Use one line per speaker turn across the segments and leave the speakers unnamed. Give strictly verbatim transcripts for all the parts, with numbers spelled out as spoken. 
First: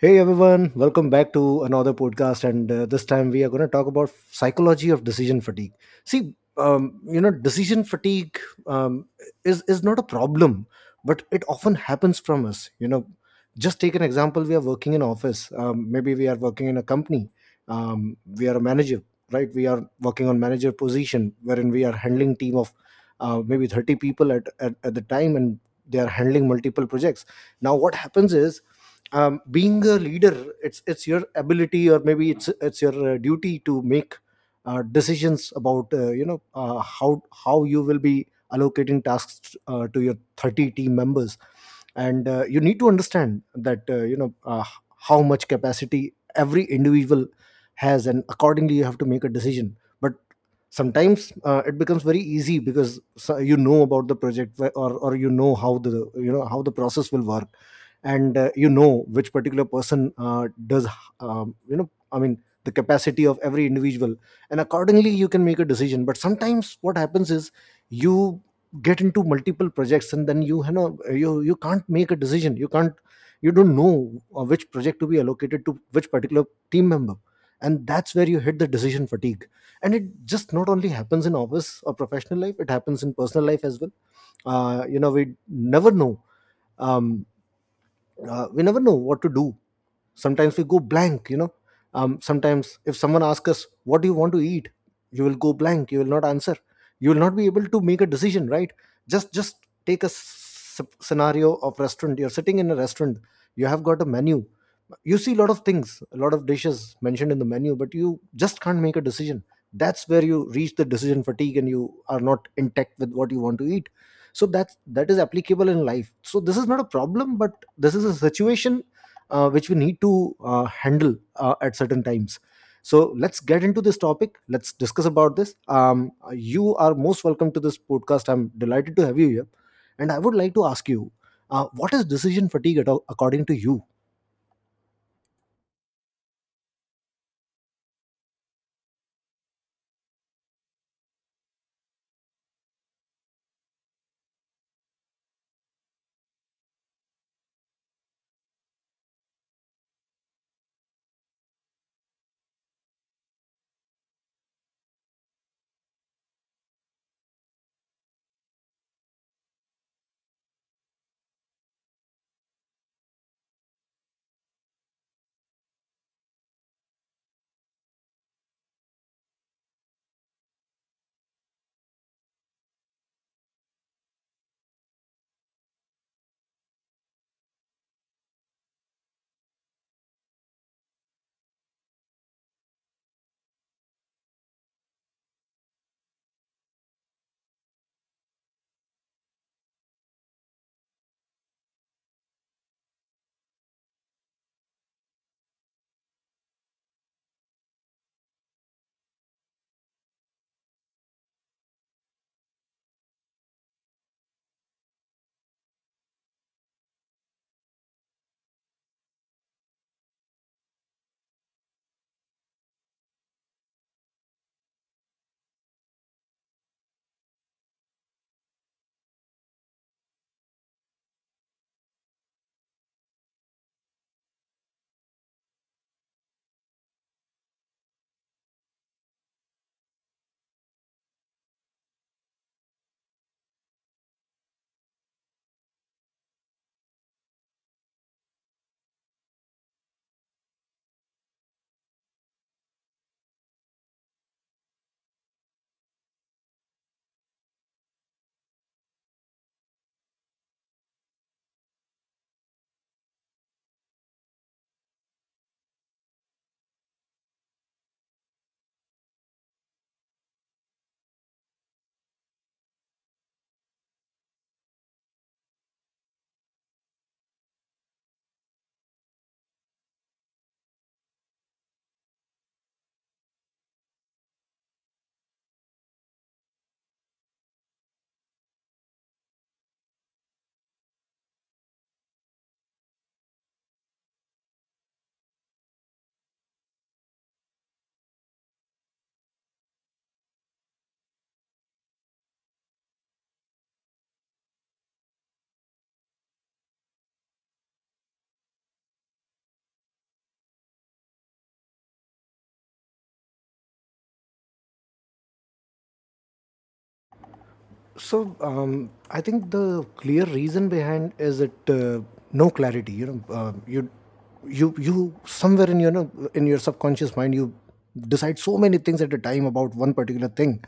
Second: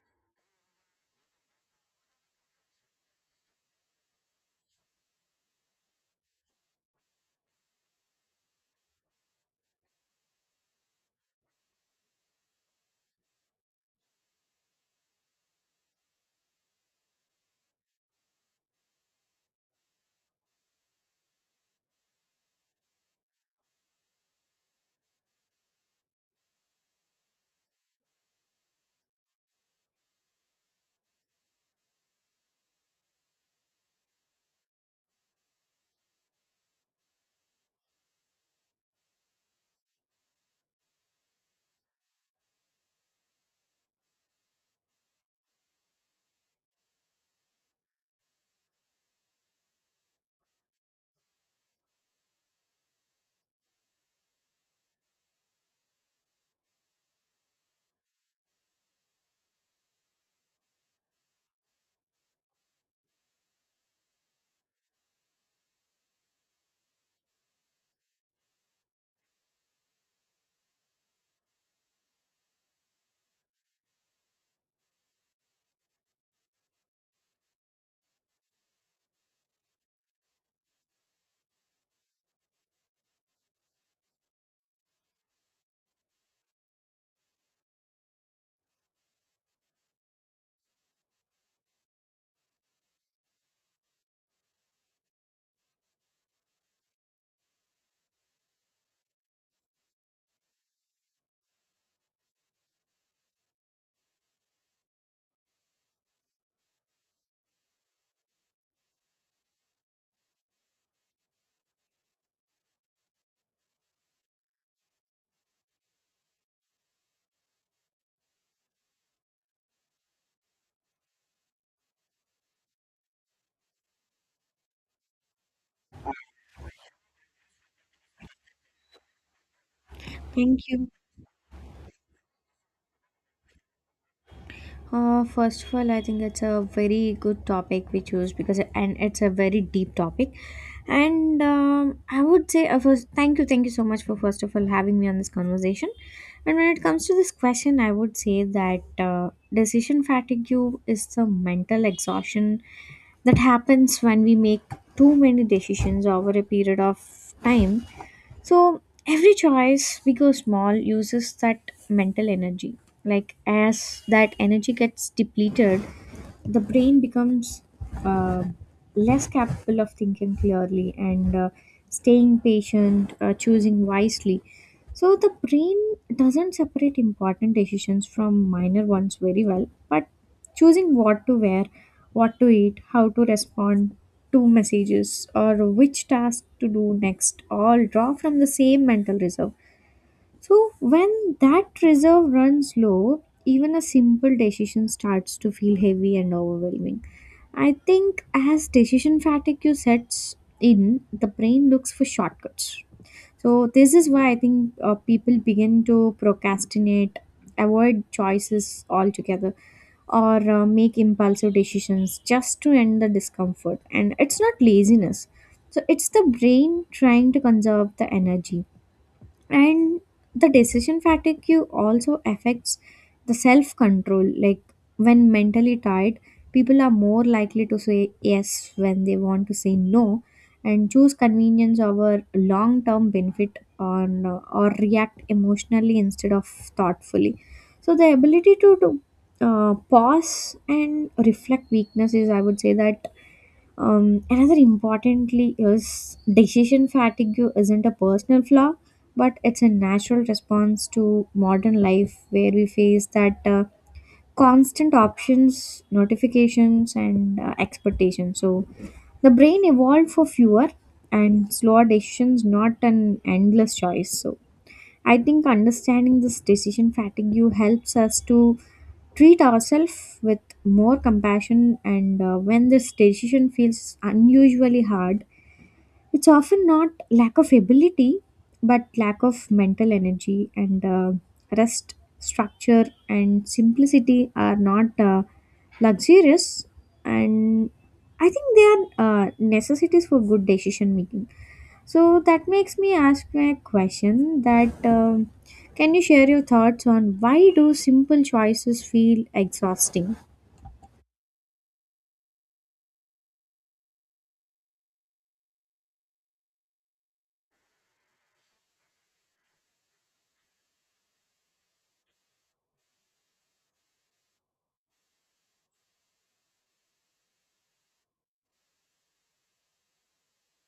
Hey everyone, welcome back to another podcast, and uh, this time we are going to talk about psychology of decision fatigue. See, um, you know, decision fatigue um, is is not a problem, but it often happens from us. You know, just take an example: we are working in office, um, maybe we are working in a company, um, we are a manager, right? We are working on manager position, wherein we are handling team of uh, maybe thirty people at, at at the time, and they are handling multiple projects. Now what happens is, um, being a leader, it's it's your ability, or maybe it's it's your uh, duty to make uh, decisions about uh, you know uh, how how you will be allocating tasks uh, to your thirty team members. And uh, you need to understand that uh, you know uh, how much capacity every individual has, and accordingly you have to make a decision. But sometimes uh, it becomes very easy because so- you know about the project, wh- or or you know how the you know how the process will work. And uh, you know which particular person uh, does, um, you know i mean the capacity of every individual, and accordingly you can make a decision. But sometimes what happens is you get into multiple projects, and then you you know you you can't make a decision, you can't, you don't know uh, which project to be allocated to which particular team member. And that's where you hit the decision fatigue. And it just not only happens in office or professional life, it happens in personal life as well. uh, you know we never know um, uh, we never know what to do. Sometimes we go blank you know um, Sometimes if someone asks us, what do you want to eat, you will go blank, you will not answer, you will not be able to make a decision, right? Just just take a s- scenario of restaurant. You're sitting in a restaurant, you have got a menu, you see a lot of things, a lot of dishes mentioned in the menu, but you just can't make a decision. That's where you reach the decision fatigue, and you are not intact with what you want to eat. So that's that is applicable in life. So this is not a problem, but this is a situation uh, which we need to uh, handle uh, at certain times. So let's get into this topic, let's discuss about this. Um, you are most welcome to this podcast, I'm delighted to have you here. And I would like to
Thank
ask
you.
you, uh, what is decision fatigue at all, according to you?
Uh, first of all, I think it's a very good topic we choose because, and it's a very deep topic. And um, I would say, uh, first, thank you, thank you so much for first of all having me on this conversation. And when it comes to this question, I would say that uh, decision fatigue is the mental exhaustion that happens when we make too many decisions over a period of time. So every choice, big or small, uses that mental energy. Like as that energy gets depleted, the brain becomes uh, less capable of thinking clearly and uh, staying patient, uh, choosing wisely. So the brain doesn't separate important decisions from minor ones very well, but choosing what to wear, what to eat, how to respond to messages, or which task to do next, all draw from the same mental reserve. So, when that reserve runs low, even a simple decision starts to feel heavy and overwhelming. I think as decision fatigue sets in, the brain looks for shortcuts. So, this is why I think uh, people begin to procrastinate, avoid choices altogether, or uh, make impulsive decisions just to end the discomfort. And it's not laziness, so it's the brain trying to conserve the energy. And the decision fatigue also affects the self control, like when mentally tired, people are more likely to say yes when they want to say no, and choose convenience over long term benefit on uh, or react emotionally instead of thoughtfully. So the ability to, to uh, pause and reflect weaknesses, I would say that um, another importantly is decision fatigue isn't a personal flaw, but it's a natural response to modern life where we face that uh, constant options, notifications, and uh, expectations. So the brain evolved for fewer and slower decisions, not an endless choice. So I think understanding this decision fatigue helps us to treat ourselves with more compassion, and uh, when this decision feels unusually hard, it's often not lack of ability but lack of mental energy, and uh, rest, structure and simplicity are not uh, luxurious, and I think they are uh, necessities for good decision making. So that makes me ask a question that um, can you share your thoughts on why do simple choices feel exhausting?
So um, I think the clear reason behind is that, uh, no clarity. You know, uh, you you you somewhere in your know, in your subconscious mind you decide so many things at a time about one particular thing,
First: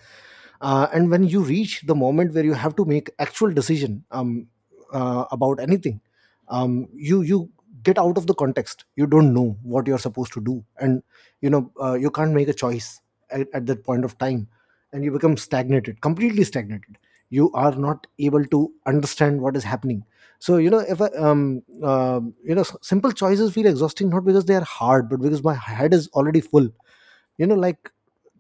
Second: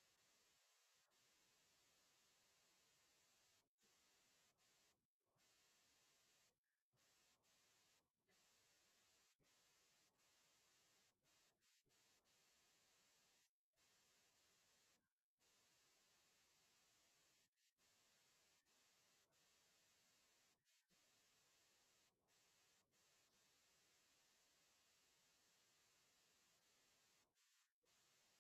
uh, and when you reach the moment where you have to make actual decision um, uh, about anything, um, you you get out of the context. You don't know what you're supposed to do, and you know uh, you can't make a choice at, at that point of time, and you become stagnated, completely stagnated, you are not able to understand what is happening. So, you know if I, um um you know s- simple choices feel exhausting, not because they are hard, but because my head is already full, you know like,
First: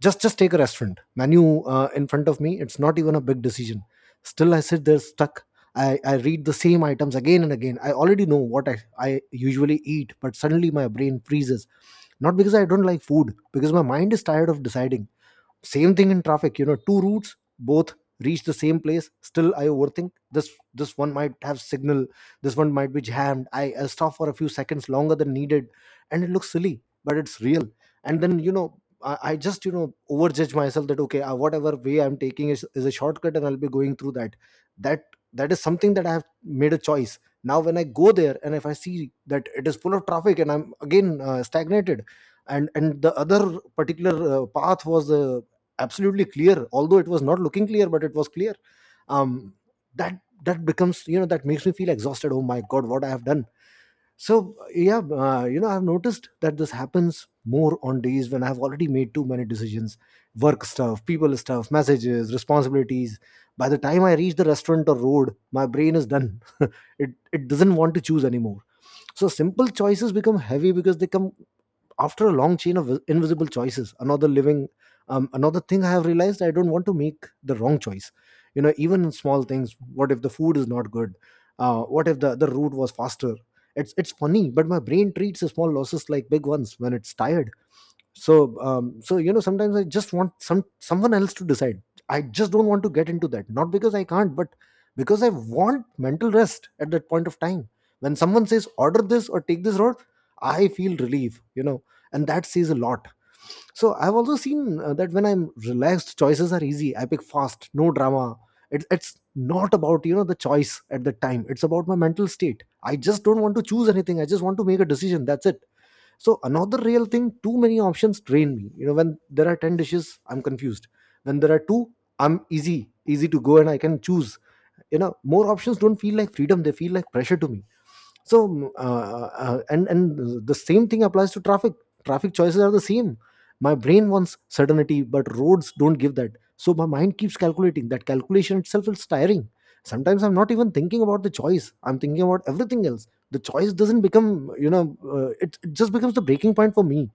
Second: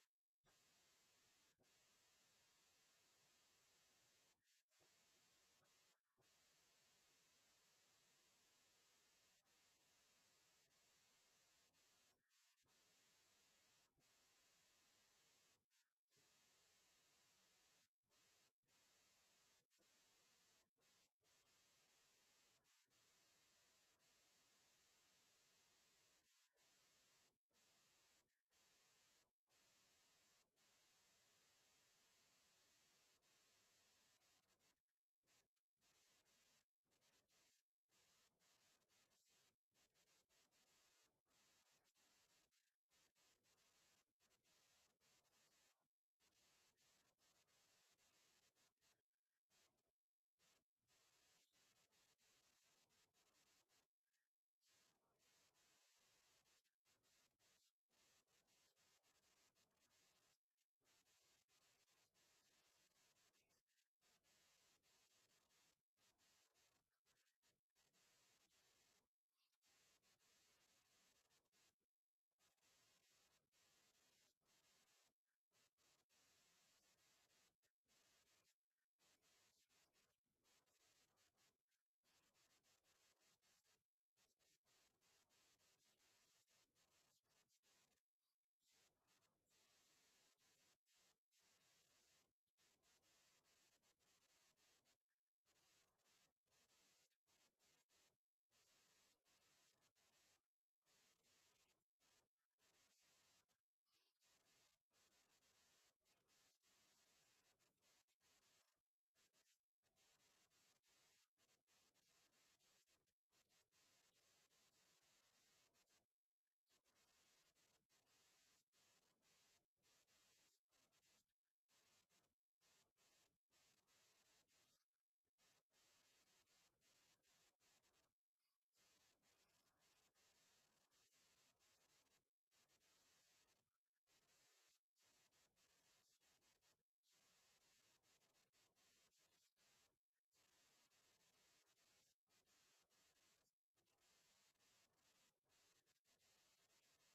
just just take a restaurant menu uh, in front of me, it's not even a big decision. Still I sit there stuck. I, I read the same items again and again. I already know what I, I usually eat, but suddenly my brain freezes, not because I don't like food, because my mind is tired of deciding. Same thing in traffic, you know, two routes, both reach the same place. Still, I overthink. This this one might have signal. This one might be jammed. I, I stop for a few seconds longer than needed, and it looks silly, but it's real. And then, you know, I, I just you know overjudge myself, that okay, uh, whatever way I'm taking is, is a shortcut, and I'll be going through that. That that is something that I have made a choice. Now when I go there and if I see that it is full of traffic, and I'm again uh, stagnated, and and the other particular uh, path was the absolutely clear, although it was not looking clear but it was clear. Um that that becomes you know That makes me feel exhausted. Oh my god, what I have done. So yeah, uh, you know I've noticed that this happens more on days when I've already made too many decisions, work stuff, people stuff, messages, responsibilities. By the time I reach the restaurant or road, my brain is done. it it doesn't want to choose anymore. So simple choices become heavy because they come after a long chain of invisible choices, another living. Um, another thing I have realized, I don't want to make the wrong choice, you know even in small things. What if the food is not good, uh, what if the the route was faster? It's it's funny, but my brain treats the small losses like big ones when it's tired. So, um, so you know sometimes I just want some someone else to decide. I just don't want to get into that, not because I can't, but because I want mental rest at that point of time. When someone says order this or take this road, I feel relief you know and that says a lot. So I've also seen uh, that when I'm relaxed, choices are easy, I pick fast, no drama. It, it's not about, you know the choice at the time, it's about my mental state. I just don't want to choose anything, I just want to make a decision, that's it. So another real thing, too many options drain me you know when there are ten dishes I'm confused, when there are two I'm easy easy to go, and I can choose. You know more options don't feel like freedom, they feel like pressure to me. So, mm, uh, uh, and and the same thing applies to traffic. Traffic choices are the same. My brain wants certainty, but roads don't give that. So my mind keeps calculating, that calculation itself is tiring. Sometimes I'm not even thinking about the choice, I'm thinking about everything else. The choice doesn't become, you know uh, it, it just becomes the breaking point for me.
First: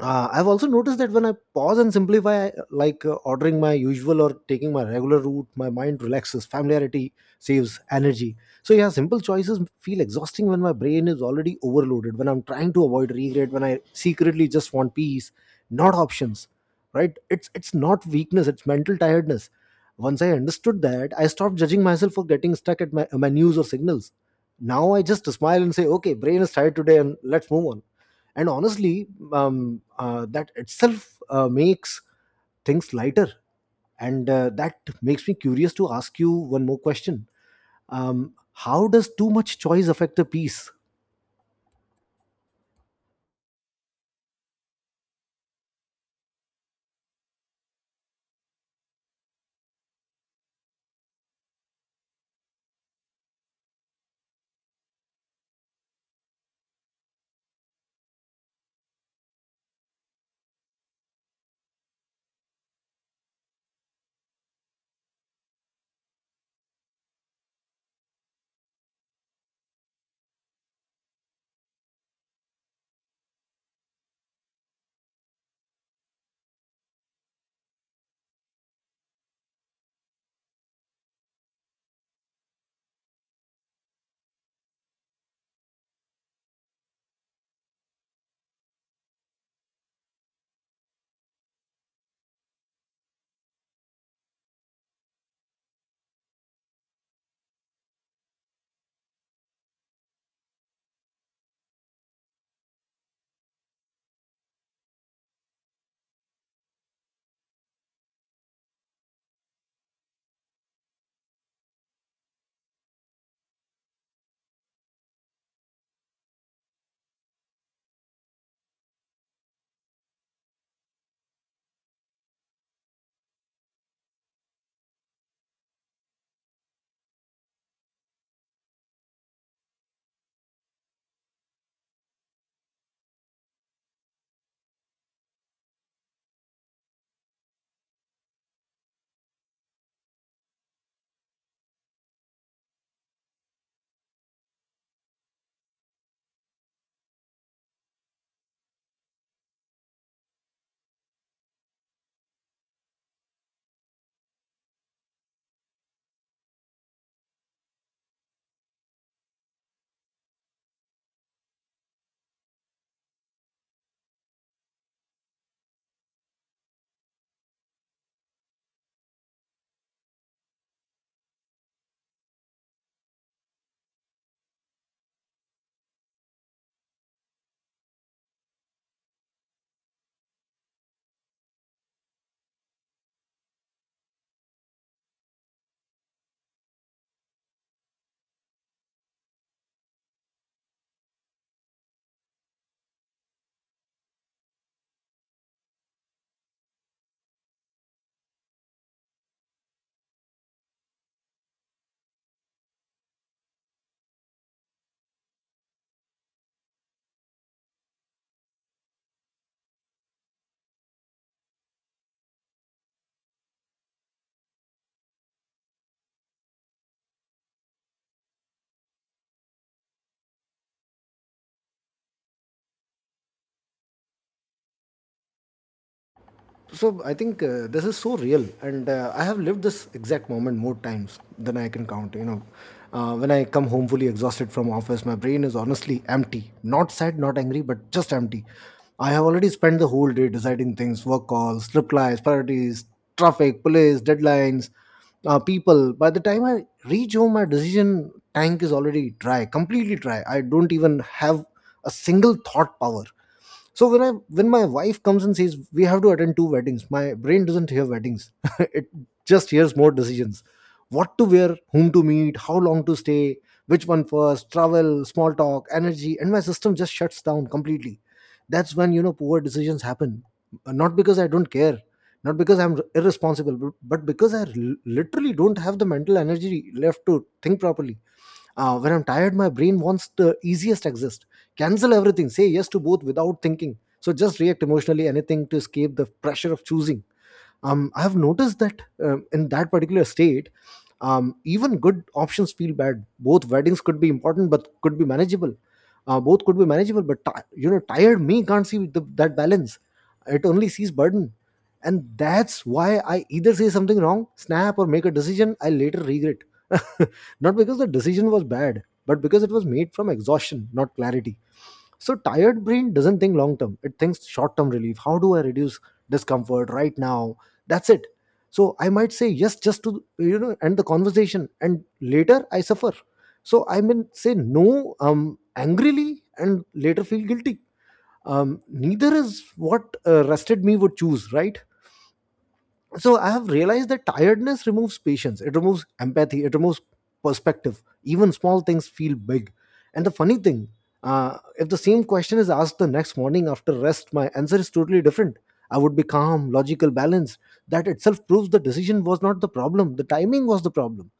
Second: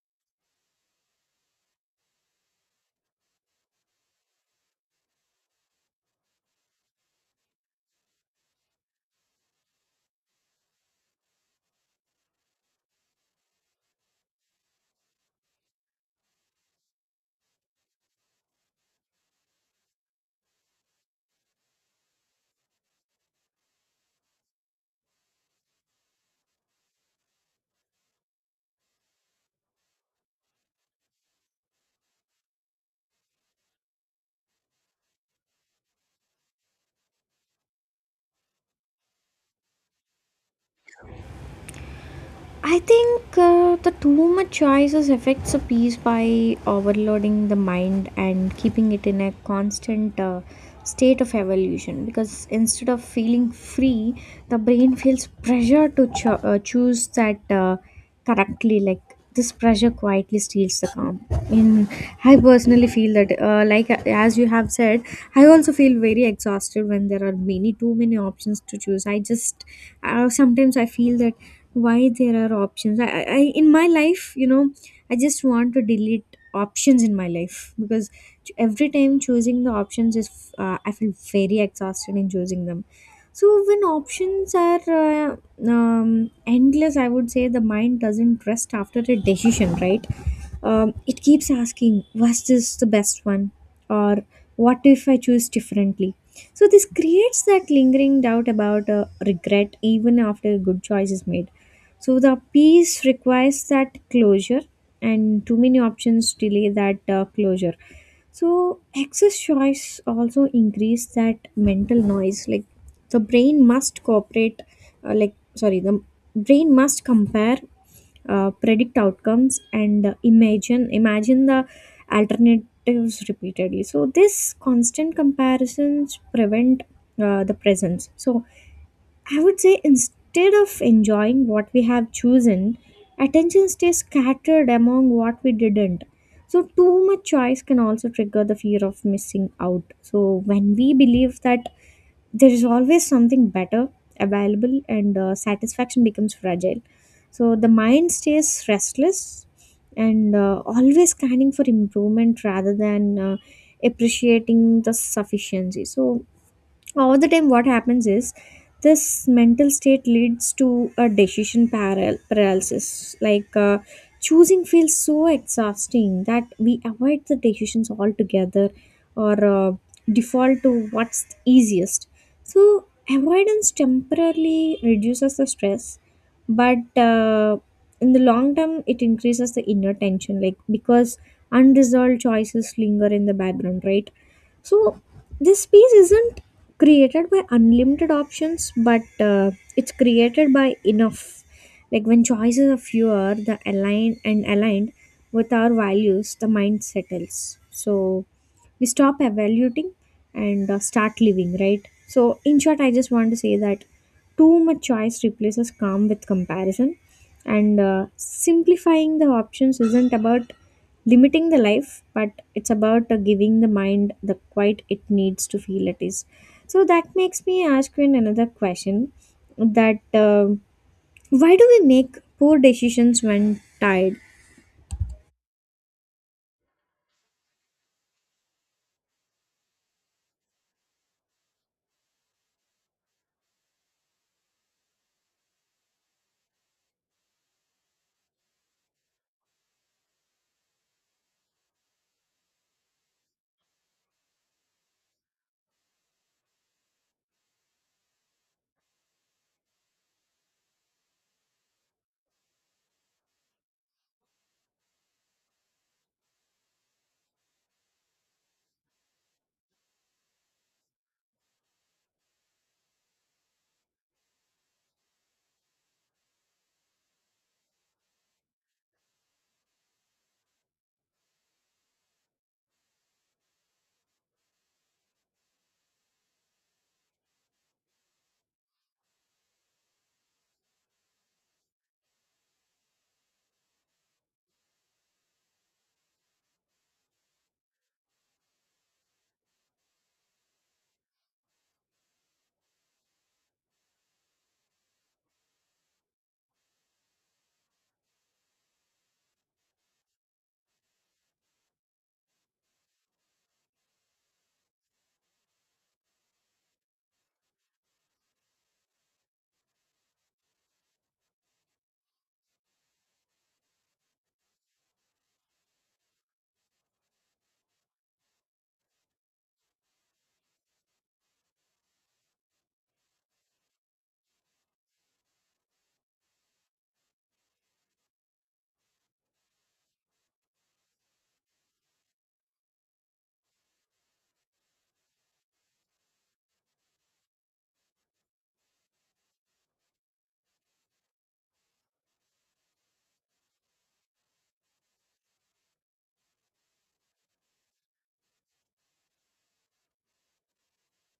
uh, I've also noticed that when I pause and simplify, I- like uh, ordering my usual or taking my regular route, my mind relaxes, familiarity saves energy. So yeah, simple choices feel exhausting when my brain is already overloaded, when I'm trying to avoid regret, when I secretly just want peace, not options, right? It's it's not weakness, it's mental tiredness. Once I understood that, I stopped judging myself for getting stuck at my menus or signals. Now I just smile and say, okay, brain is tired today, and let's move on. And honestly, um, uh, that itself uh, makes things lighter. And uh, that makes me curious to ask you one more question. Um, how does too much choice affect the peace?
I think uh, the too much choices affects a piece by overloading the mind and keeping it in a constant uh, state of evolution. Because instead of feeling free, the brain feels pressure to cho- uh, choose that uh, correctly. Like this pressure quietly steals the calm. In I personally feel that, uh, like, uh, as you have said, I also feel very exhausted when there are many too many options to choose. I just, uh, sometimes I feel that why there are options I, I I- in my life. You know i just want to delete options in my life, because ch- every time choosing the options is, uh, I feel very exhausted in choosing them. So when options are uh, um, endless, I would say the mind doesn't rest after a decision, right? Um, it keeps asking, was this the best one? Or what if I choose differently? So this creates that lingering doubt about uh, regret even after a good choice is made. So the peace requires that closure, and too many options delay that uh, closure. So excess choice also increase that mental noise. Like the brain must cooperate. Uh, like, sorry, the brain must compare, uh, predict outcomes, and uh, imagine imagine the alternatives repeatedly. So this constant comparisons prevent uh, the presence. So I would say instead of enjoying what we have chosen, attention stays scattered among what we didn't. So, too much choice can also trigger the fear of missing out. So, when we believe that there is always something better available, and uh, satisfaction becomes fragile. So, the mind stays restless and uh, always scanning for improvement rather than uh, appreciating the sufficiency. So, all the time, what happens is this mental state leads to a decision paral- paralysis. Like uh, choosing feels so exhausting that we avoid the decisions altogether or uh, default to what's easiest. So, avoidance temporarily reduces the stress, but uh, in the long term, it increases the inner tension, like because unresolved choices linger in the background, right? So this space isn't created by unlimited options, but uh, it's created by enough. Like when choices are fewer, the aligned and aligned with our values, the mind settles. So we stop evaluating and uh, start living, right? So in short, I just want to say that too much choice replaces calm with comparison, and uh, simplifying the options isn't about limiting the life, but it's about uh, giving the mind the quiet it needs to feel at ease. So that makes me ask you in another question that uh, why do we make poor decisions when tired?
So I think uh, this is so real, and uh, I have lived this exact moment more times than I can count you know uh, When I come home fully exhausted from office, my brain is honestly empty, not sad, not angry, but just empty. I have already spent the whole day deciding things, work calls, replies, priorities, traffic police, deadlines, uh, people. By the time I reach home, my decision tank is already dry, completely dry, I don't even have a single thought power. So when i when my wife comes and says we have to attend two weddings, my brain doesn't hear weddings, it just hears more decisions. What to wear, whom to meet, how long to stay, which one first, travel, small talk, energy, and my system just shuts down completely. That's when, you know poor decisions happen. Uh, not because I don't care, not because I'm irresponsible, but but because I l- literally don't have the mental energy left to think properly. Uh, when I'm tired, my brain wants the easiest exist. Cancel everything. Say yes to both without thinking. So just react emotionally, anything to escape the pressure of choosing. um, I have noticed that, um, in that particular state, um, even good options feel bad. Both weddings could be important but could be manageable. Uh, both could be manageable, but ti you know tired me can't see the, that balance. It only sees burden. And that's why I either say something wrong, snap, or make a decision I later regret. Not because the decision was bad, but because it was made from exhaustion, not clarity. So tired brain doesn't think long term. It thinks short term relief. How do I reduce discomfort right now? That's it. So I might say yes just to you know end the conversation and later I suffer. So I may say no, um angrily, and later feel guilty. Um neither is what uh, rested me would choose, right? So I have realized that tiredness removes patience, it removes empathy, it removes perspective. Even small things feel big. And the funny thing, uh, if the same question is asked the next morning after rest, my answer is totally different. I would be calm, logical, balanced. That itself proves the decision was not the problem, the timing was the problem.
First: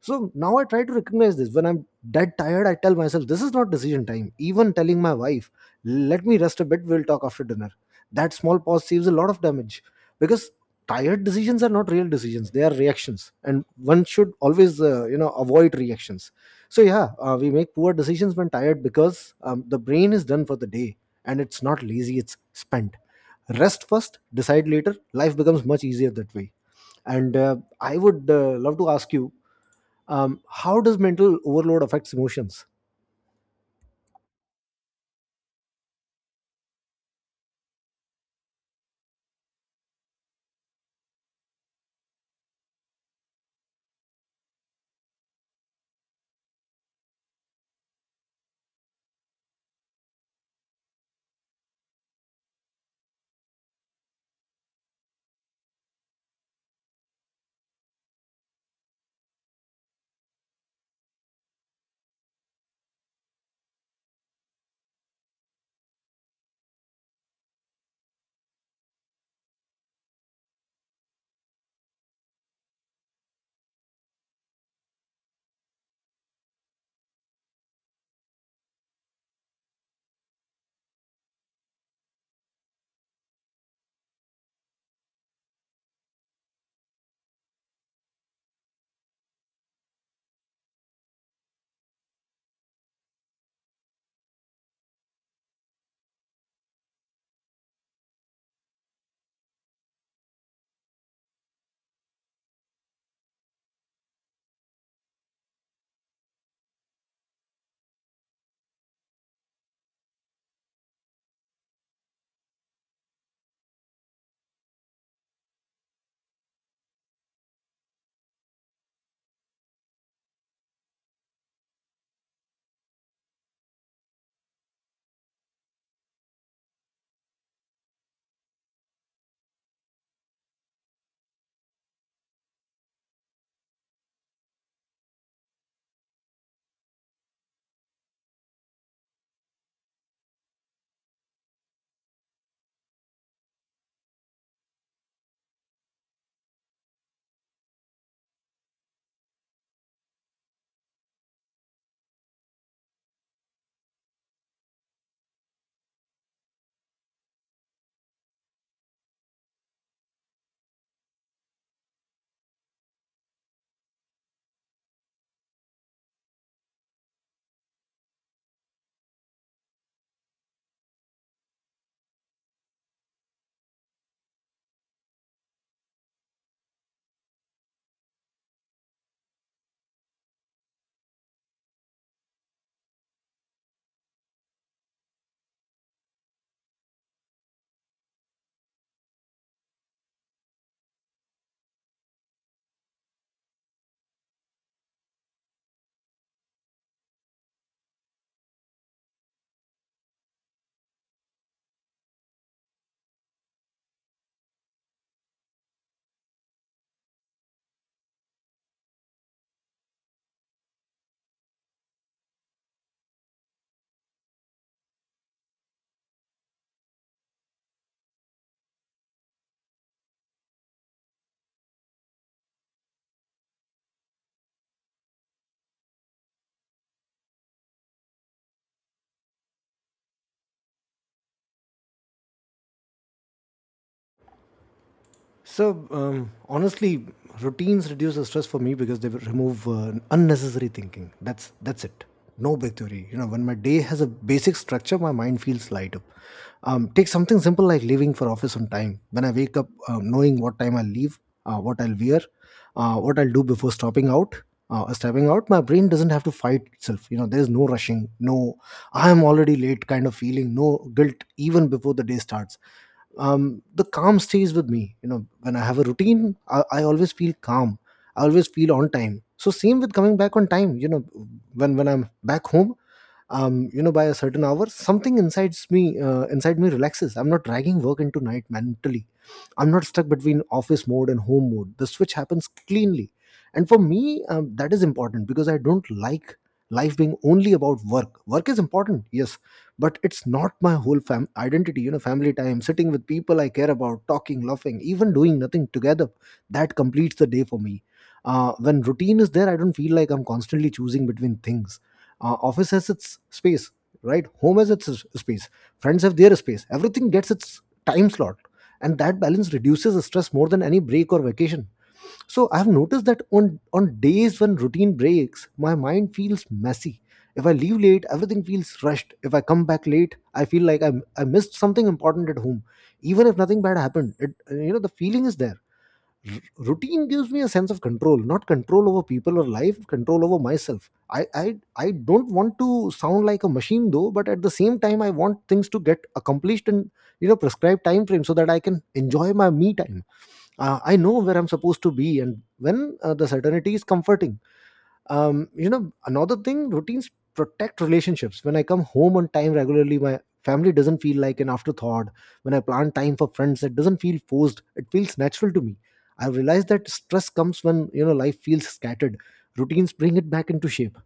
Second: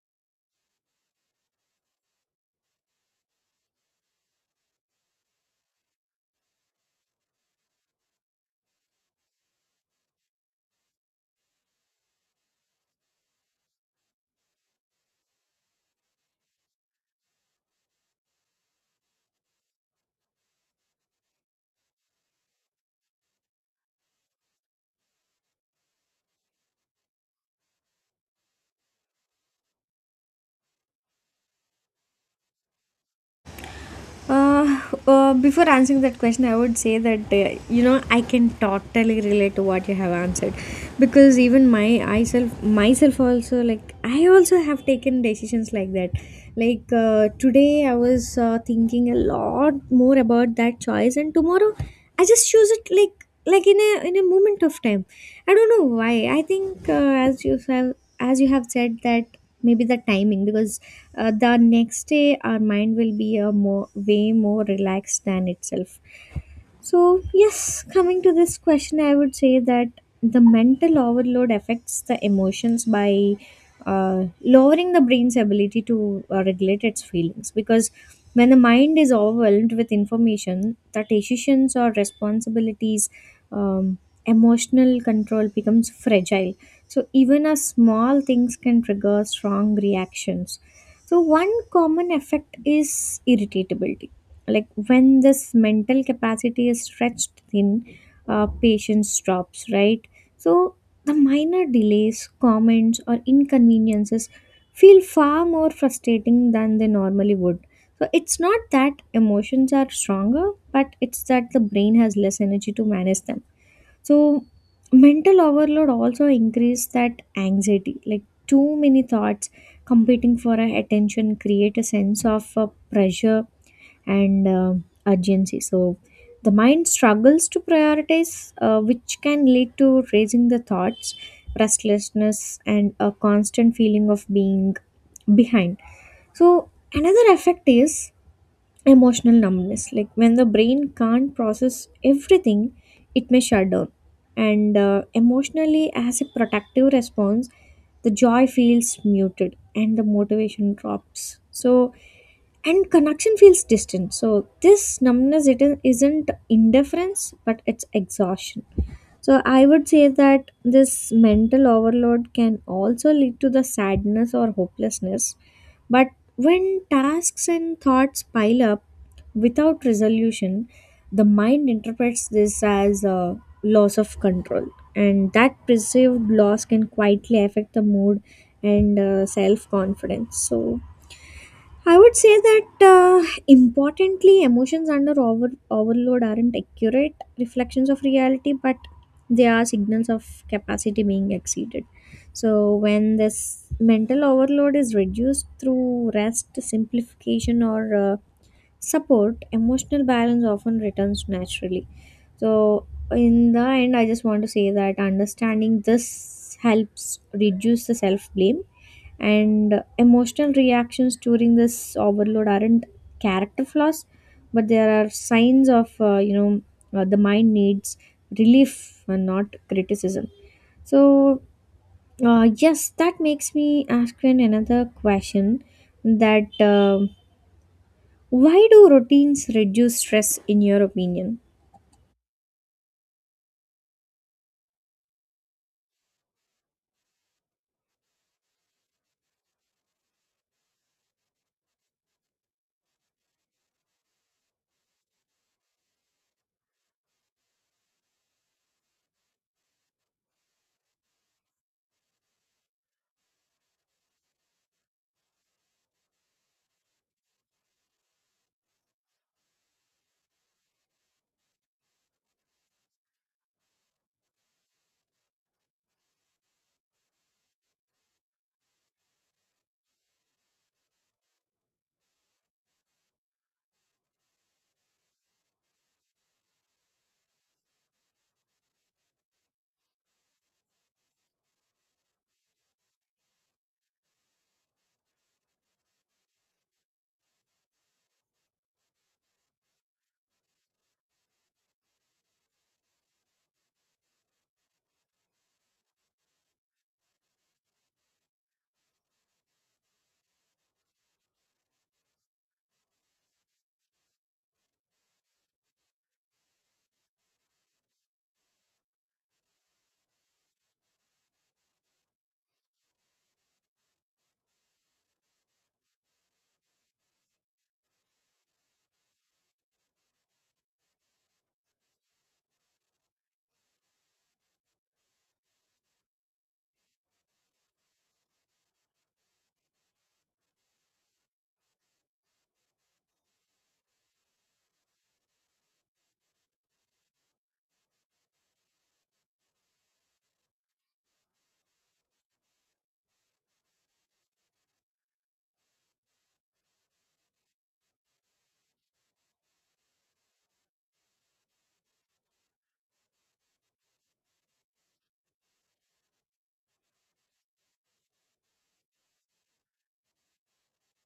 So now I try to recognize this. When I'm dead tired, I tell myself, this is not decision time. Even telling my wife, let me rest a bit, we'll talk after dinner. That small pause saves a lot of damage because tired decisions are not real decisions, they are reactions. And one should always, uh, you know, avoid reactions. So, yeah, uh, we make poor decisions when tired because um, the brain is done for the day, and it's not lazy, it's spent. Rest first, decide later. Life becomes much easier that way. And uh, I would uh, love to ask you, um, how does mental overload affects emotions?
Uh, uh, Before answering that question, I would say that uh, you know I can totally relate to what you have answered, because even my I self myself also, like, I also have taken decisions like that. Like uh, today, I was uh, thinking a lot more about that choice, and tomorrow, I just choose it like like in a in a moment of time. I don't know why. I think uh, as you have as you have said that maybe the timing, because uh, the next day our mind will be a more way more relaxed than itself. So, yes, coming to this question, I would say that the mental overload affects the emotions by uh, lowering the brain's ability to uh, regulate its feelings. Because when the mind is overwhelmed with information, the decisions or responsibilities, um, emotional control becomes fragile. So, even a small things can trigger strong reactions. So, one common effect is irritability, like when this mental capacity is stretched thin, uh, patience drops, right? So the minor delays, comments or inconveniences feel far more frustrating than they normally would. So it's not that emotions are stronger, but it's that the brain has less energy to manage them. So mental overload also increase that anxiety, like too many thoughts competing for our attention create a sense of uh, pressure and uh, urgency. So the mind struggles to prioritize, uh, which can lead to raising the thoughts, restlessness, and a constant feeling of being behind. So another effect is emotional numbness. Like when the brain can't process everything, it may shut down. And uh, emotionally, as a protective response, the joy feels muted and the motivation drops. So and connection feels distant. So this numbness it is- isn't indifference, but it's exhaustion. So I would say that this mental overload can also lead to the sadness or hopelessness, but when tasks and thoughts pile up without resolution, the mind interprets this as a loss of control, and that perceived loss can quietly affect the mood and uh, self confidence. So I would say that uh, importantly, emotions under over- overload aren't accurate reflections of reality, but they are signals of capacity being exceeded. So, when this mental overload is reduced through rest, simplification, or uh, support, emotional balance often returns naturally. So, in the end, I just want to say that understanding this helps reduce the self blame, and emotional reactions during this overload aren't character flaws, but there are signs of uh, you know uh, the mind needs relief and not criticism. So uh, yes, that makes me ask you another question that, um why do routines reduce stress in your opinion?
So, um, honestly, routines reduce the stress for me because they remove uh, unnecessary thinking. That's that's it. No big theory. You know, when my day has a basic structure, my mind feels lighter. Um, take something simple like leaving for office on time. When I wake up, um, knowing what time I'll leave, uh, what I'll wear, uh, what I'll do before stopping out, uh, stepping out, my brain doesn't have to fight itself. You know, there's no rushing, no, I am already late kind of feeling, no guilt even before the day starts. Um, the calm stays with me. You know, when I have a routine, I, I always feel calm. I always feel on time. So, same with coming back on time. You know, when when I'm back home, um, you know by a certain hour, something inside me uh, inside me relaxes. I'm not dragging work into night mentally, I'm not stuck between office mode and home mode, the switch happens cleanly. And for me, um, that is important because I don't like life being only about work. Work is important, yes, but it's not my whole fam- identity. You know, family time, sitting with people I care about, talking, laughing, even doing nothing together, that completes the day for me. Uh, when routine is there, I don't feel like I'm constantly choosing between things. Uh, office has its space, right? Home has its s- space. Friends have their space. Everything gets its time slot, and that balance reduces the stress more than any break or vacation. So I've noticed that on on days when routine breaks, my mind feels messy. If I leave late, everything feels rushed. If I come back late, I feel like I I missed something important at home, even if nothing bad happened. It, you know the feeling is there. R- routine gives me a sense of control, not control over people or life, control over myself. I, I i don't want to sound like a machine, though, but at the same time I want things to get accomplished in, you know prescribed time frame, so that I can enjoy my me time. uh, I know where I'm supposed to be and when. Uh, the certainty is comforting. Um you know another thing, routines protect relationships. When I come home on time regularly, my family doesn't feel like an afterthought. When I plan time for friends, it doesn't feel forced, it feels natural to me. I realize that stress comes when, you know life feels scattered. Routines bring it back into shape.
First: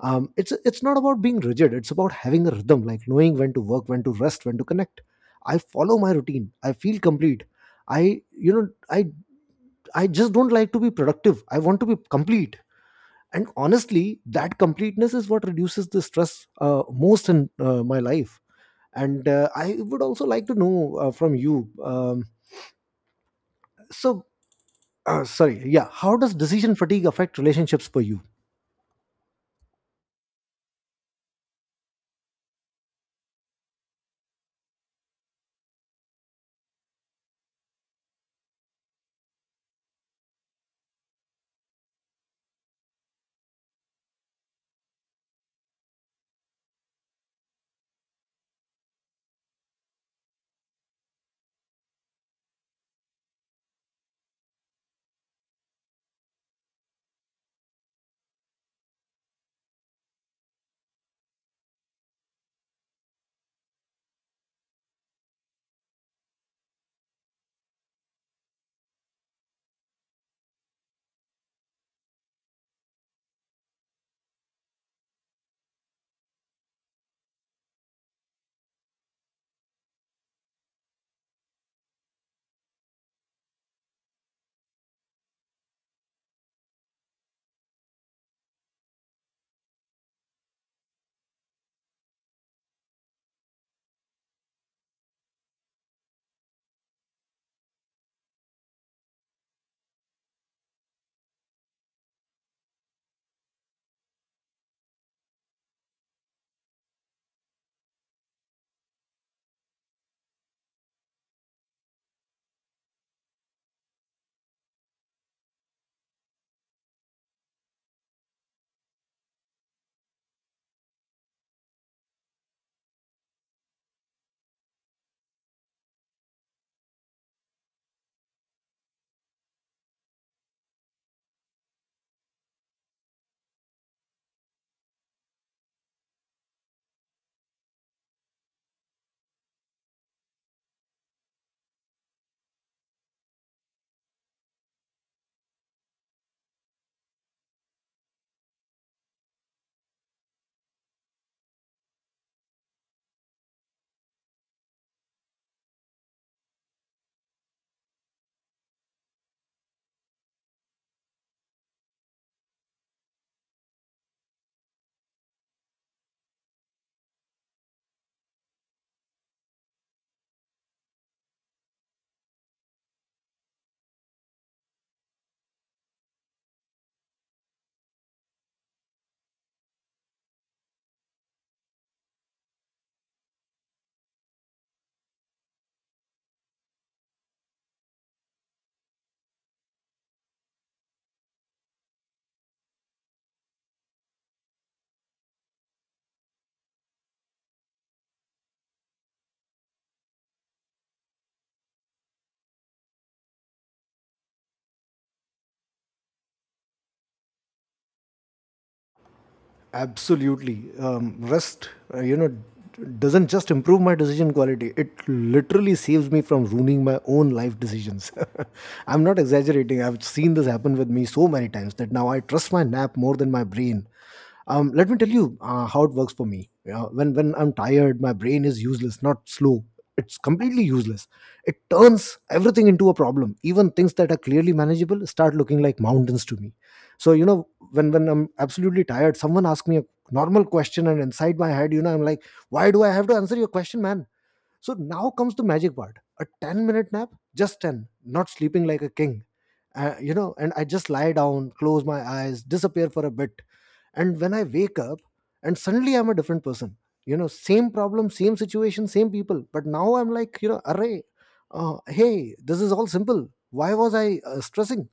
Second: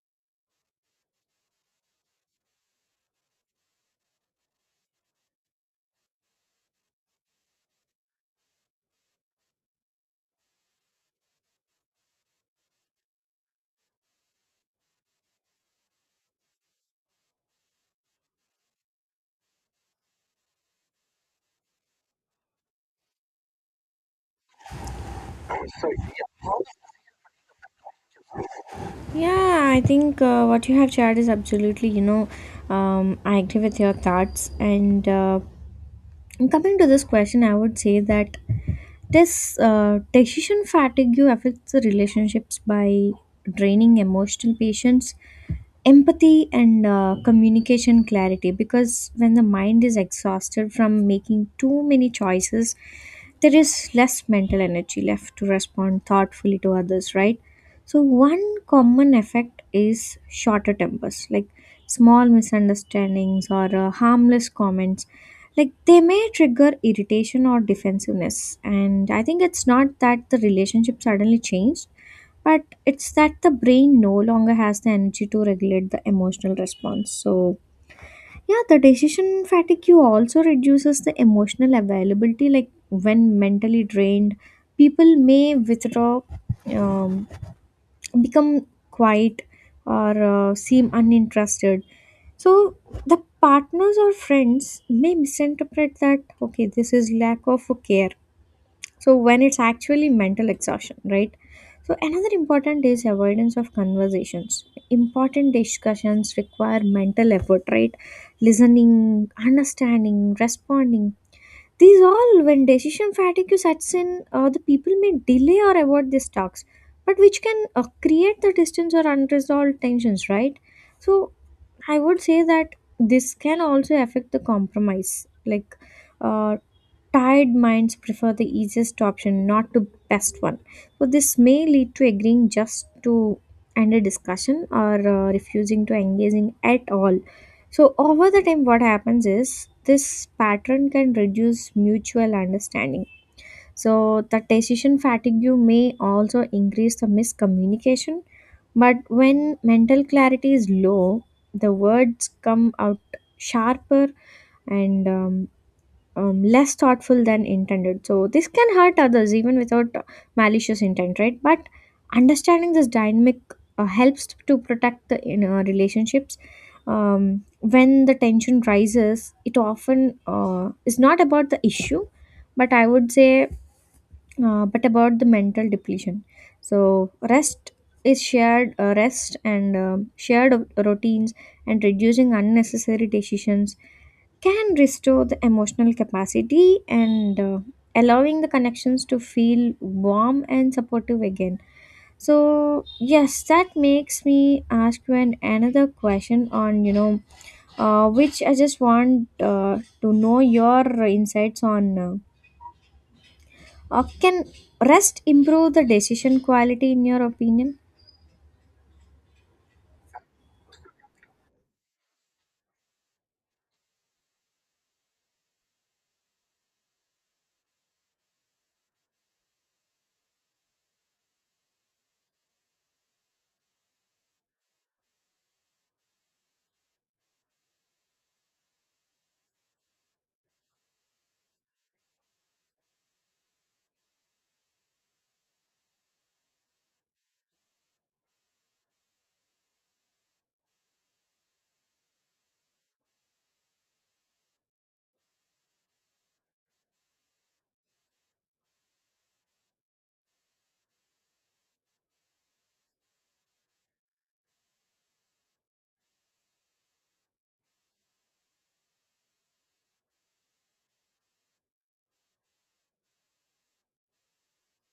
Um it's it's not about being rigid, it's about having a rhythm, like knowing when to work, when to rest, when to connect. I follow my routine, I feel complete. I you know i i just don't like to be productive, I want to be complete. And honestly, that completeness is what reduces the stress uh, most in uh, my life. And uh, I would also like to know uh, from you, um, so, uh, sorry, yeah, how does decision fatigue affect relationships for you?
Yeah, I think uh, what you have shared is absolutely, you know, um, I agree with your thoughts. And uh, coming to this question, I would say that this uh, decision fatigue affects the relationships by draining emotional patience, empathy and uh, communication clarity, because when the mind is exhausted from making too many choices, there is less mental energy left to respond thoughtfully to others, right? So one common effect is shorter tempers, like small misunderstandings or uh, harmless comments, like they may trigger irritation or defensiveness. And I think it's not that the relationship suddenly changed, but it's that the brain no longer has the energy to regulate the emotional response. So yeah, the decision fatigue you also reduces the emotional availability, like when mentally drained, people may withdraw, um, become quiet, or uh, seem uninterested. So the partners or friends may misinterpret that okay, this is lack of care. So when it's actually mental exhaustion, right? So another important is avoidance of conversations. Important discussions require mental effort, right? Listening, understanding, responding, these all, when decision fatigue sets in, uh, the people may delay or avoid these talks, but which can uh, create the distance or unresolved tensions, right? So I would say that this can also affect the compromise, like uh, tired minds prefer the easiest option, not the best one. So, this may lead to agreeing just to end a discussion, or uh, refusing to engaging at all. So, over the time, what happens is this pattern can reduce mutual understanding. So, the decision fatigue may also increase the miscommunication. But when mental clarity is low, the words come out sharper and um, um, less thoughtful than intended. So this can hurt others even without uh, malicious intent, right? But understanding this dynamic uh, helps to protect the inner relationships. Um, when the tension rises, it often uh, is not about the issue, but I would say, uh, but about the mental depletion. So rest is shared, uh, rest and um shared routines and reducing unnecessary decisions can restore the emotional capacity, and uh, allowing the connections to feel warm and supportive again. So yes, that makes me ask you an another question on, you know uh, which I just want, uh, to know your insights on, uh, uh, can rest improve the decision quality in your opinion?
Absolutely. Um, rest, uh, you know, doesn't just improve my decision quality, it literally saves me from ruining my own life decisions. I'm not exaggerating. I've seen this happen with me so many times that now I trust my nap more than my brain. Um, let me tell you uh, how it works for me. Yeah, when, when I'm tired, my brain is useless, not slow. It's completely useless. It turns everything into a problem. Even things that are clearly manageable start looking like mountains to me. So, you know, when when I'm absolutely tired, someone asks me a normal question and inside my head, you know, I'm like, why do I have to answer your question, man? So now comes the magic part, a ten minute nap, just ten, not sleeping like a king. Uh, you know, and I just lie down, close my eyes, disappear for a bit. And when I wake up, and suddenly I'm a different person. You know, same problem, same situation, same people, but now I'm like, you know, array, uh, hey, this is all simple. Why was I uh, stressing?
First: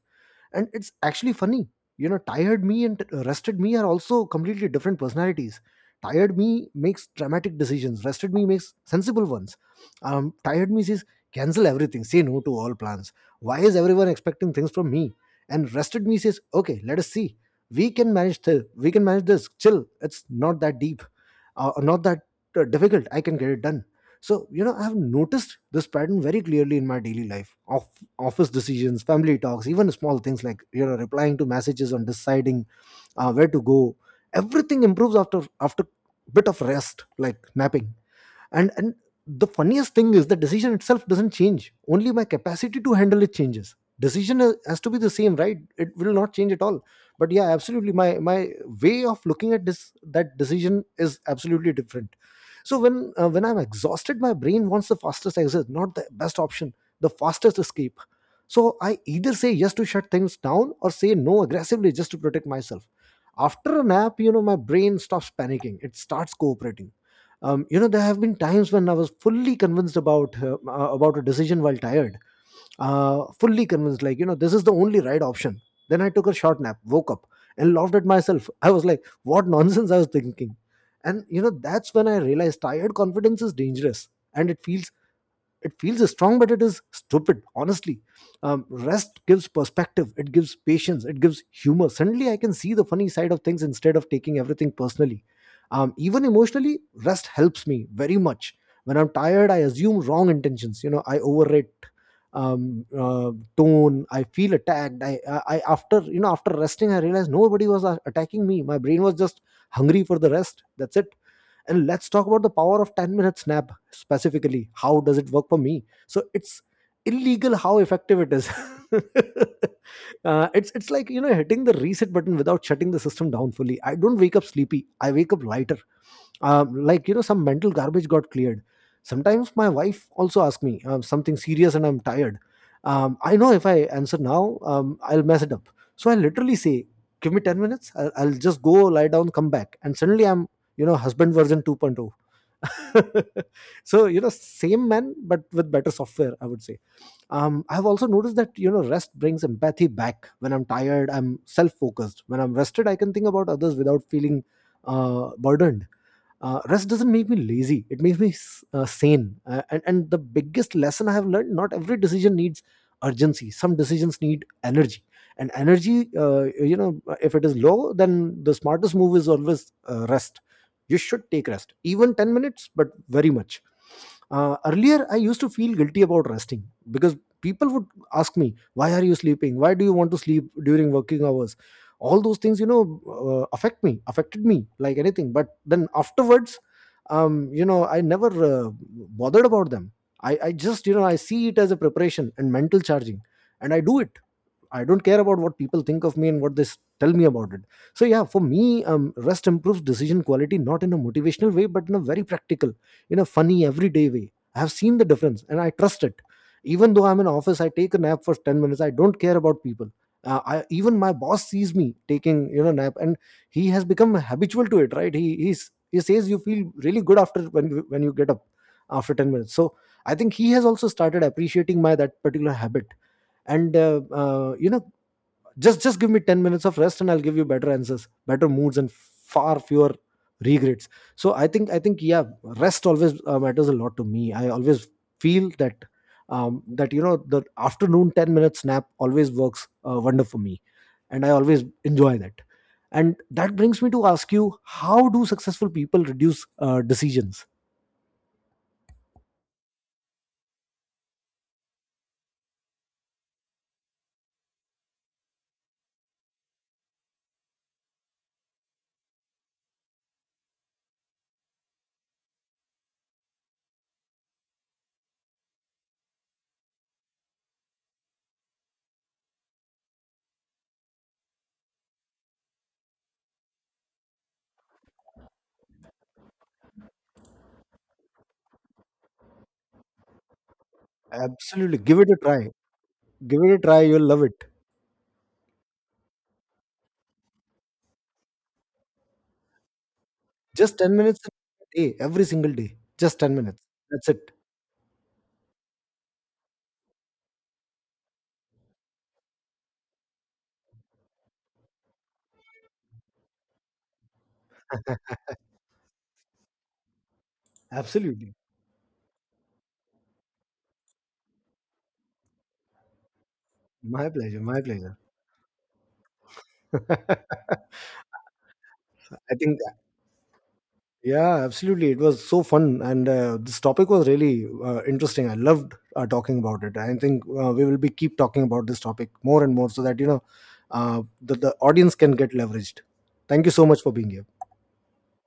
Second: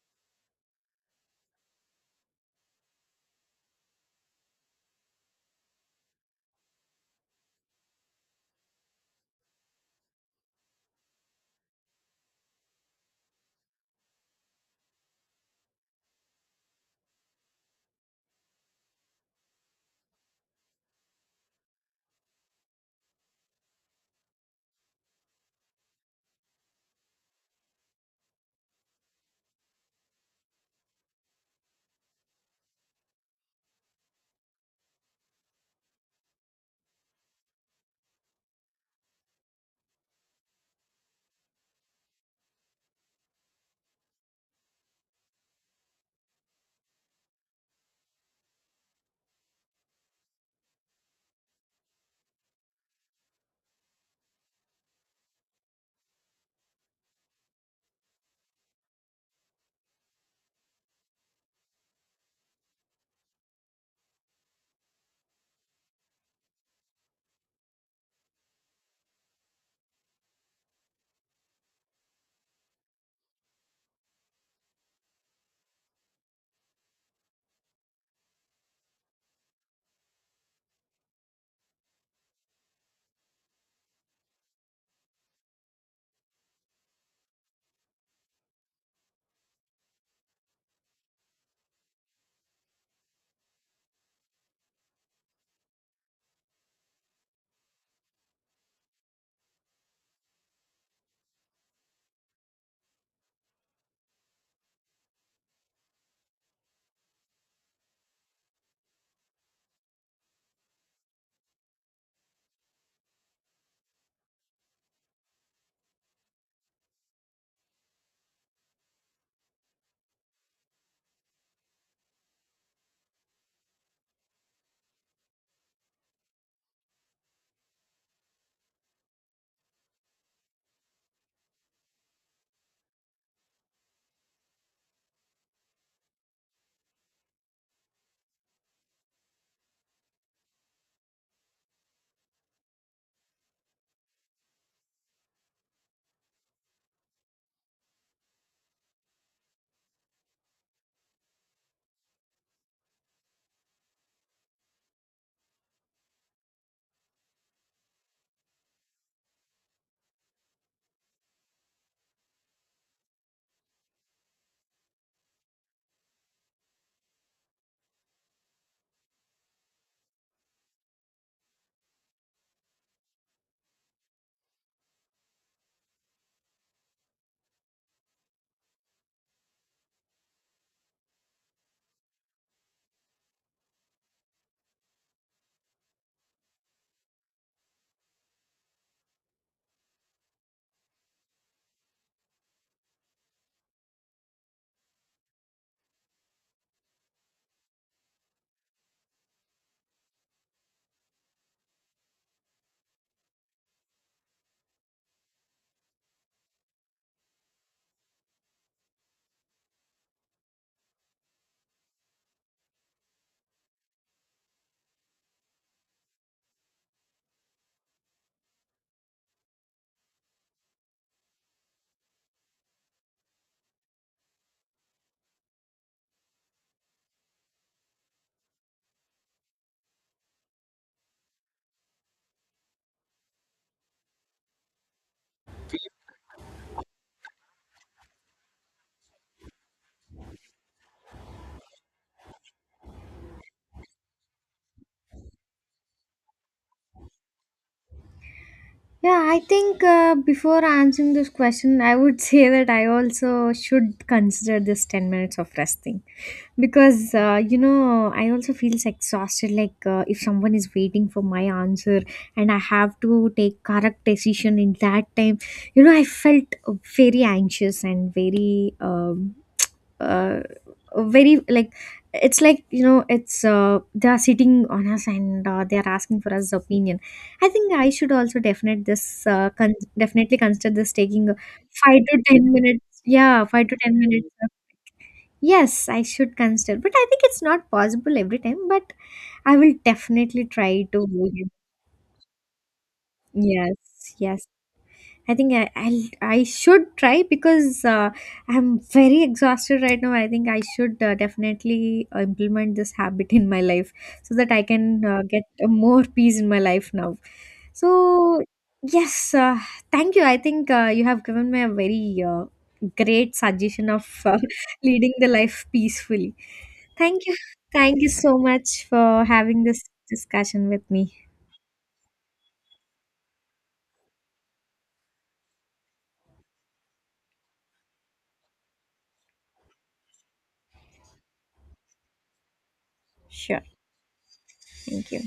And it's actually funny, you know, tired me and t- uh, rested me are also completely different personalities. Tired me makes dramatic decisions, rested me makes sensible ones. Um, tired me says, cancel everything, say no to all plans, why is everyone expecting things from me? And rested me says, okay, let us see, we can manage th- we can manage this, chill, it's not that deep. Uh, not that uh, difficult, I can get it done. So, you know, I have noticed this pattern very clearly in my daily life, of office decisions, family talks, even small things like, you know, replying to messages and deciding uh, where to go. Everything improves after after bit of rest, like napping. And and the funniest thing is, the decision itself doesn't change, only my capacity to handle it changes. Decision uh, has to be the same, right, it will not change at all. But yeah, absolutely, my my way of looking at this, that decision is absolutely different. So when uh, when I'm exhausted, my brain wants the fastest exit, not the best option, the fastest escape. So I either say yes to shut things down or say no aggressively just to protect myself. After a nap, you know, my brain stops panicking, it starts cooperating. Um, you know, there have been times when I was fully convinced about uh, uh, about a decision while tired, uh, fully convinced, like, you know, this is the only right option. Then I took a short nap, woke up, and laughed at myself. I was like, "What nonsense I was thinking!" And you know, that's when I realized tired confidence is dangerous, and it feels it feels strong but it is stupid, honestly. Um, rest gives perspective, it gives patience, it gives humor. Suddenly I can see the funny side of things instead of taking everything personally. Um, even emotionally, rest helps me very much. When I'm tired, I assume wrong intentions, you know, I overrate um, uh, tone, I feel attacked. I, I I after you know after resting, I realized nobody was uh, attacking me, my brain was just hungry for the rest, that's it. And let's talk about the power of ten minute snap specifically. How does it work for me? So it's illegal how effective it is. uh, it's it's like, you know, hitting the reset button without shutting the system down fully. I don't wake up sleepy. I wake up lighter. Um, like, you know, some mental garbage got cleared. Sometimes my wife also asks me um, something serious and I'm tired. um, I know if I answer now, um, I'll mess it up. So I literally say, give me ten minutes, I'll, I'll just go lie down, come back, and suddenly I'm, you know, husband version 2.0. So, you know, same man but with better software, I would say. um, I've also noticed that, you know, rest brings empathy back. When I'm tired, I'm self-focused. When I'm rested, I can think about others without feeling uh, burdened. Uh, rest doesn't make me lazy, it makes me s- uh, sane. uh, and, and the biggest lesson I have learned, not every decision needs urgency, some decisions need energy. And energy, uh, you know if it is low, then the smartest move is always uh, rest. You should take rest, even ten minutes, but very much. Uh, earlier I used to feel guilty about resting because people would ask me, why are you sleeping, why do you want to sleep during working hours, all those things, you know, uh, affect me affected me like anything. But then afterwards, um you know I never uh, bothered about them. I I just, you know, I see it as a preparation and mental charging, and I do it. I don't care about what people think of me and what they s- tell me about it. So yeah, for me, um, rest improves decision quality, not in a motivational way, but in a very practical, in a funny, everyday way. I have seen the difference, and I trust it. Even though I'm in office, I take a nap for ten minutes. I don't care about people. Uh, I, even my boss sees me taking, you know, nap, and he has become habitual to it. Right? He he's, he says you feel really good after when you- when you get up after ten minutes. So I think he has also started appreciating my that particular habit. And uh, uh, you know, just just give me ten minutes of rest and I'll give you better answers, better moods, and far fewer regrets. So i think i think, yeah, rest always uh, matters a lot to me. I always feel that, um, that you know, the afternoon ten minute nap always works uh, wonder for me, and I always enjoy that. And that brings me to ask you, how do successful people reduce uh, decisions?
Yeah, I think uh, before answering this question, I would say that I also should consider this ten minutes of rest thing. Because, uh, you know, I also feels exhausted, like uh, if someone is waiting for my answer and I have to take correct decision in that time, you know, I felt very anxious and very um, uh, very like, it's like, you know it's uh, they are sitting on us, and uh, they are asking for us opinion. I think I should also definite this uh, con- definitely consider this, taking
Absolutely, give
five
it a
to
try.
ten minutes.
Give
Yeah,
it a
five to
try,
ten
you'll love
minutes.
it.
Yes, I should consider, but I think it's not possible every time, but I will definitely try
Just ten
to.
minutes a day, every single day. Just ten minutes, that's
Yes,
it.
yes. I think I I'll, I should try because uh, I'm very exhausted right now. I think I should uh, definitely uh, implement this habit in my life so that I can uh, get uh, more peace in my life now.
Absolutely.
So yes, uh, thank you. I think uh, you have given me a very uh, great suggestion of
My
uh,
pleasure. My pleasure.
leading the life peacefully. Thank you. Thank you so much for
I think,
having this discussion with me.
yeah, absolutely. It was so fun. And uh, this topic was really uh, interesting. I loved uh, talking about it. I think uh, we will be keep talking about this topic more and more so that, you know, uh, the, the audience can get leveraged. Thank you
Sure.
so much for being here.
Thank you.